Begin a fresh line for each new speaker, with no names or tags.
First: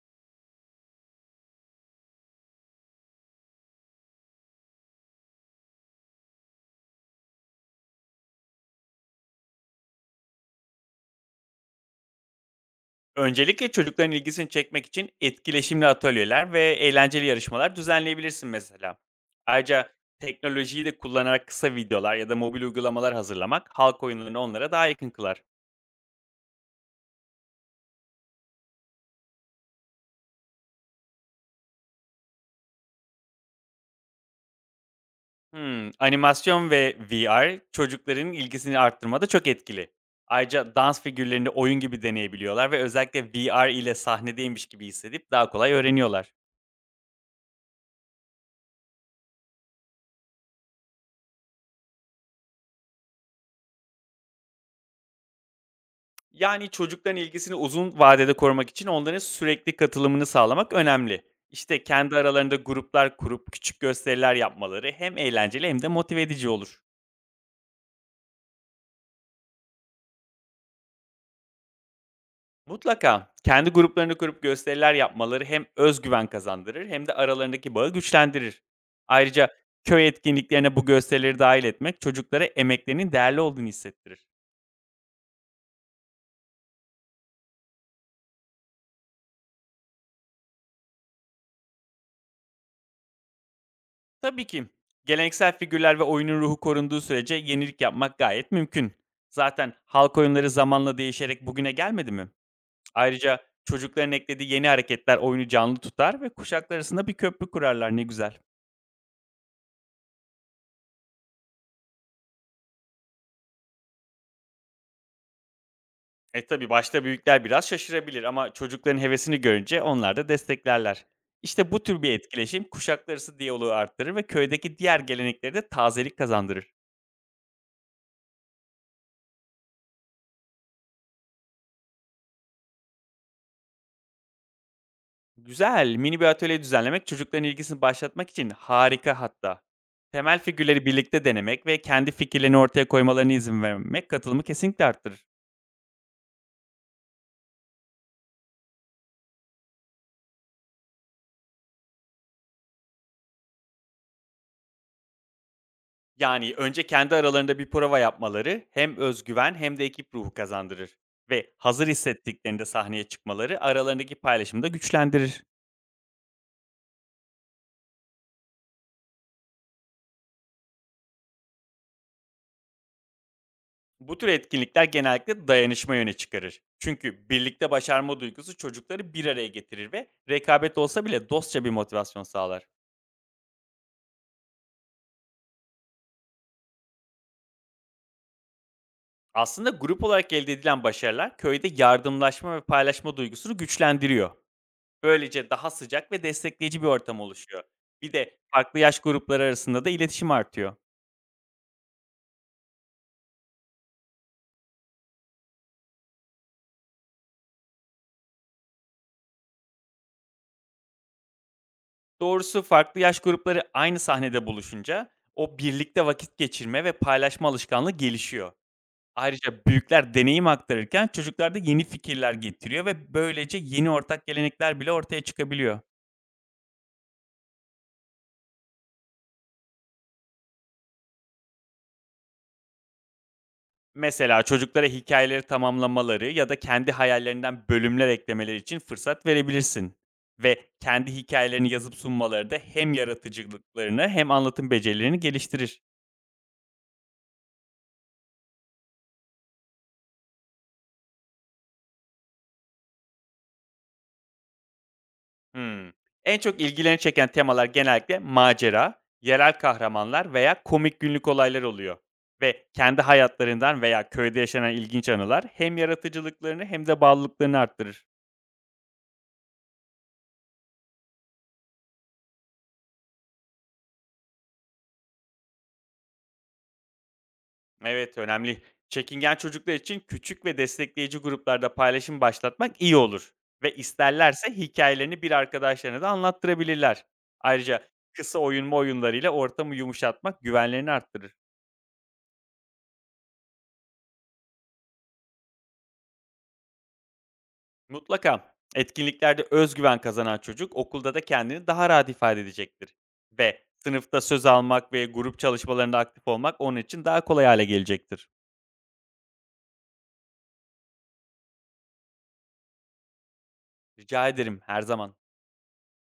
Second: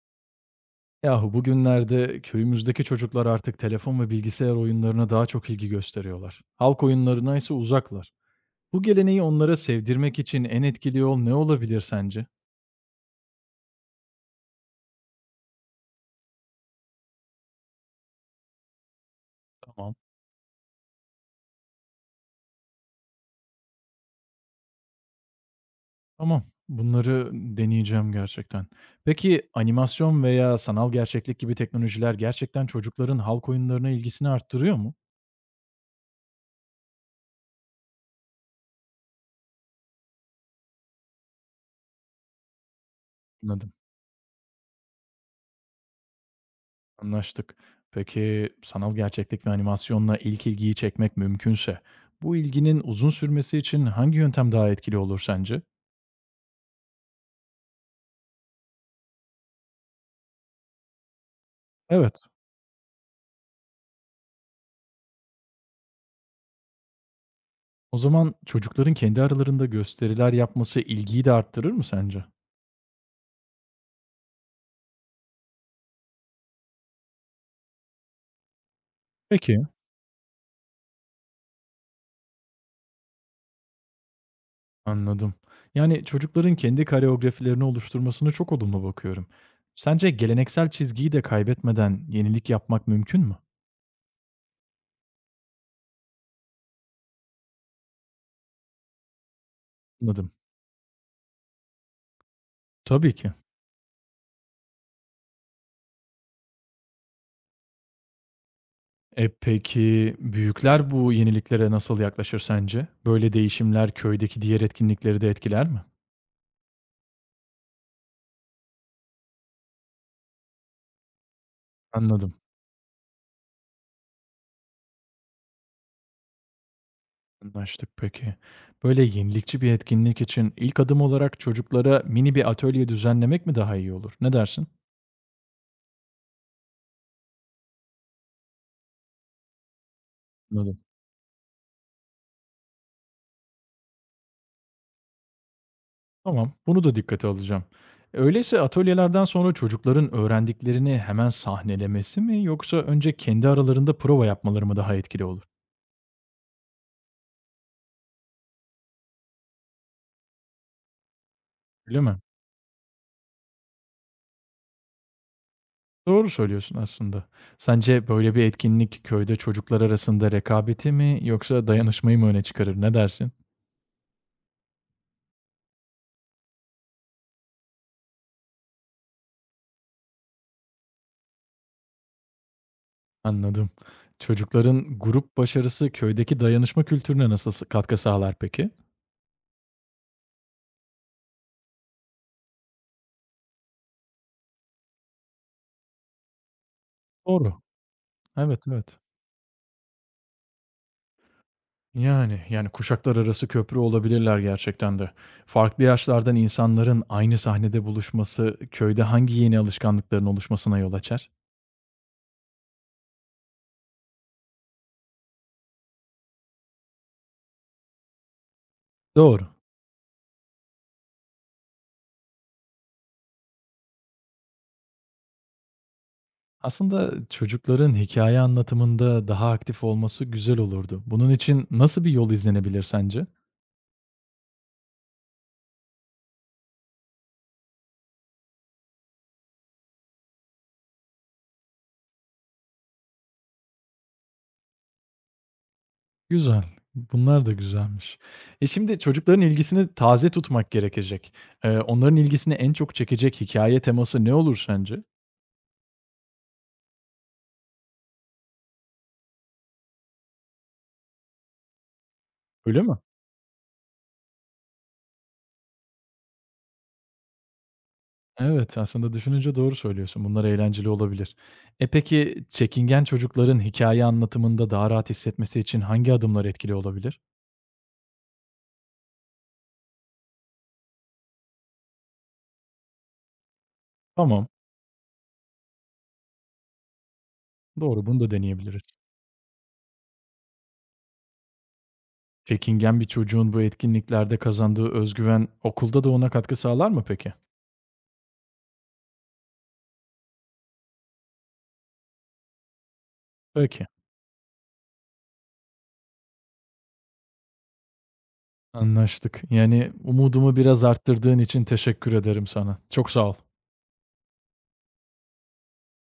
Yahu bugünlerde köyümüzdeki çocuklar artık telefon ve bilgisayar oyunlarına daha çok ilgi gösteriyorlar. Halk oyunlarına ise uzaklar. Bu geleneği onlara sevdirmek için en etkili yol ne olabilir sence?
Öncelikle çocukların ilgisini çekmek için etkileşimli atölyeler ve eğlenceli yarışmalar düzenleyebilirsin mesela. Ayrıca
Tamam.
teknolojiyi de kullanarak kısa videolar ya da mobil uygulamalar hazırlamak halk oyunlarını onlara daha yakın kılar.
Tamam. Bunları deneyeceğim gerçekten. Peki animasyon veya sanal gerçeklik gibi teknolojiler gerçekten çocukların halk oyunlarına ilgisini arttırıyor mu?
Animasyon ve VR çocukların ilgisini arttırmada çok etkili. Ayrıca dans figürlerini oyun gibi deneyebiliyorlar ve özellikle
Anladım.
VR ile sahnedeymiş gibi hissedip daha kolay öğreniyorlar.
Anlaştık. Peki sanal gerçeklik ve animasyonla ilk ilgiyi çekmek mümkünse, bu ilginin uzun sürmesi için hangi yöntem daha etkili olur sence?
Yani, çocukların ilgisini uzun vadede korumak için onların sürekli katılımını sağlamak önemli. İşte, kendi
Evet.
aralarında gruplar kurup küçük gösteriler yapmaları hem eğlenceli hem de motive edici olur.
O zaman çocukların kendi aralarında gösteriler yapması ilgiyi de arttırır mı sence?
Mutlaka kendi gruplarını kurup gösteriler yapmaları hem öz güven kazandırır hem de aralarındaki bağı güçlendirir. Ayrıca
Peki.
köy etkinliklerine bu gösterileri dahil etmek çocuklara emeklerinin değerli olduğunu hissettirir.
Anladım. Yani çocukların kendi koreografilerini oluşturmasını çok olumlu bakıyorum. Sence geleneksel çizgiyi de kaybetmeden yenilik yapmak mümkün mü?
Tabii ki. Geleneksel figürler ve oyunun ruhu korunduğu sürece yenilik yapmak gayet mümkün. Zaten halk
Anladım.
oyunları zamanla değişerek bugüne gelmedi mi?
Tabii ki.
Ayrıca çocukların eklediği yeni hareketler oyunu canlı tutar ve kuşaklar arasında bir köprü kurarlar ne güzel.
Peki büyükler bu yeniliklere nasıl yaklaşır sence? Böyle değişimler köydeki diğer etkinlikleri de etkiler mi?
E tabii başta büyükler biraz şaşırabilir, ama çocukların hevesini görünce onlar da desteklerler. İşte bu tür bir
Anladım.
etkileşim kuşaklar arası diyaloğu arttırır ve köydeki diğer gelenekleri de tazelik kazandırır.
Anlaştık peki. Böyle yenilikçi bir etkinlik için ilk adım olarak çocuklara mini bir atölye düzenlemek mi daha iyi olur? Ne dersin?
Güzel, mini bir atölye düzenlemek çocukların ilgisini başlatmak için harika hatta. Temel
Anladım.
figürleri birlikte denemek ve kendi fikirlerini ortaya koymalarına izin vermek katılımı kesinlikle arttırır.
Tamam, bunu da dikkate alacağım. Öyleyse atölyelerden sonra çocukların öğrendiklerini hemen sahnelemesi mi yoksa önce kendi aralarında prova yapmaları mı daha etkili olur?
Yani önce kendi aralarında bir prova yapmaları hem özgüven hem de ekip ruhu kazandırır. Ve hazır
Öyle mi?
hissettiklerinde sahneye çıkmaları aralarındaki paylaşımı da güçlendirir.
Doğru söylüyorsun aslında. Sence böyle bir etkinlik köyde çocuklar arasında rekabeti mi yoksa dayanışmayı mı öne çıkarır? Ne dersin?
Bu tür etkinlikler genellikle dayanışma yöne çıkarır. Çünkü birlikte başarma duygusu çocukları bir araya getirir ve rekabet olsa bile dostça bir motivasyon sağlar.
Anladım. Çocukların grup başarısı köydeki dayanışma kültürüne nasıl katkı sağlar peki?
Aslında grup olarak elde edilen başarılar köyde yardımlaşma ve paylaşma duygusunu güçlendiriyor. Böylece daha sıcak ve destekleyici bir ortam
Doğru.
oluşuyor. Bir de
Evet,
farklı yaş
evet.
grupları arasında da iletişim artıyor.
Yani, kuşaklar arası köprü olabilirler gerçekten de. Farklı yaşlardan insanların aynı sahnede buluşması köyde hangi yeni alışkanlıkların oluşmasına yol açar?
Doğrusu farklı yaş grupları aynı sahnede buluşunca o birlikte vakit geçirme ve paylaşma alışkanlığı gelişiyor.
Doğru.
Ayrıca büyükler deneyim aktarırken çocuklar da yeni fikirler getiriyor ve böylece yeni ortak gelenekler bile ortaya çıkabiliyor.
Aslında çocukların hikaye anlatımında daha aktif olması güzel olurdu. Bunun için nasıl bir yol izlenebilir sence?
Mesela çocuklara hikayeleri tamamlamaları ya da kendi hayallerinden bölümler eklemeleri için fırsat verebilirsin. Ve kendi hikayelerini yazıp sunmaları da hem yaratıcılıklarını hem anlatım becerilerini geliştirir.
Güzel. Bunlar da güzelmiş. Şimdi çocukların ilgisini taze tutmak gerekecek. Onların ilgisini en çok çekecek hikaye teması ne olur sence?
Hmm. En çok ilgilerini çeken temalar genellikle macera, yerel kahramanlar veya komik günlük olaylar oluyor. Ve
Öyle mi?
kendi hayatlarından veya köyde yaşanan ilginç anılar hem yaratıcılıklarını hem de bağlılıklarını arttırır.
Evet, aslında düşününce doğru söylüyorsun. Bunlar eğlenceli olabilir. Peki çekingen çocukların hikaye anlatımında daha rahat hissetmesi için hangi adımlar etkili olabilir?
Evet, önemli. Çekingen çocuklar için küçük ve destekleyici gruplarda paylaşım başlatmak iyi olur. Ve isterlerse
Tamam,
hikayelerini bir arkadaşlarına da anlattırabilirler. Ayrıca
doğru. Bunu da
kısa oyunma
deneyebiliriz.
oyunlarıyla ortamı yumuşatmak güvenlerini arttırır.
Çekingen bir çocuğun bu etkinliklerde kazandığı özgüven okulda da ona katkı sağlar mı peki?
Mutlaka etkinliklerde özgüven kazanan çocuk okulda da kendini daha rahat ifade edecektir. Ve
Peki,
sınıfta söz almak ve grup çalışmalarında aktif olmak onun için daha kolay hale gelecektir.
anlaştık. Yani umudumu biraz arttırdığın için teşekkür ederim sana. Çok sağ ol.
Rica ederim, her zaman.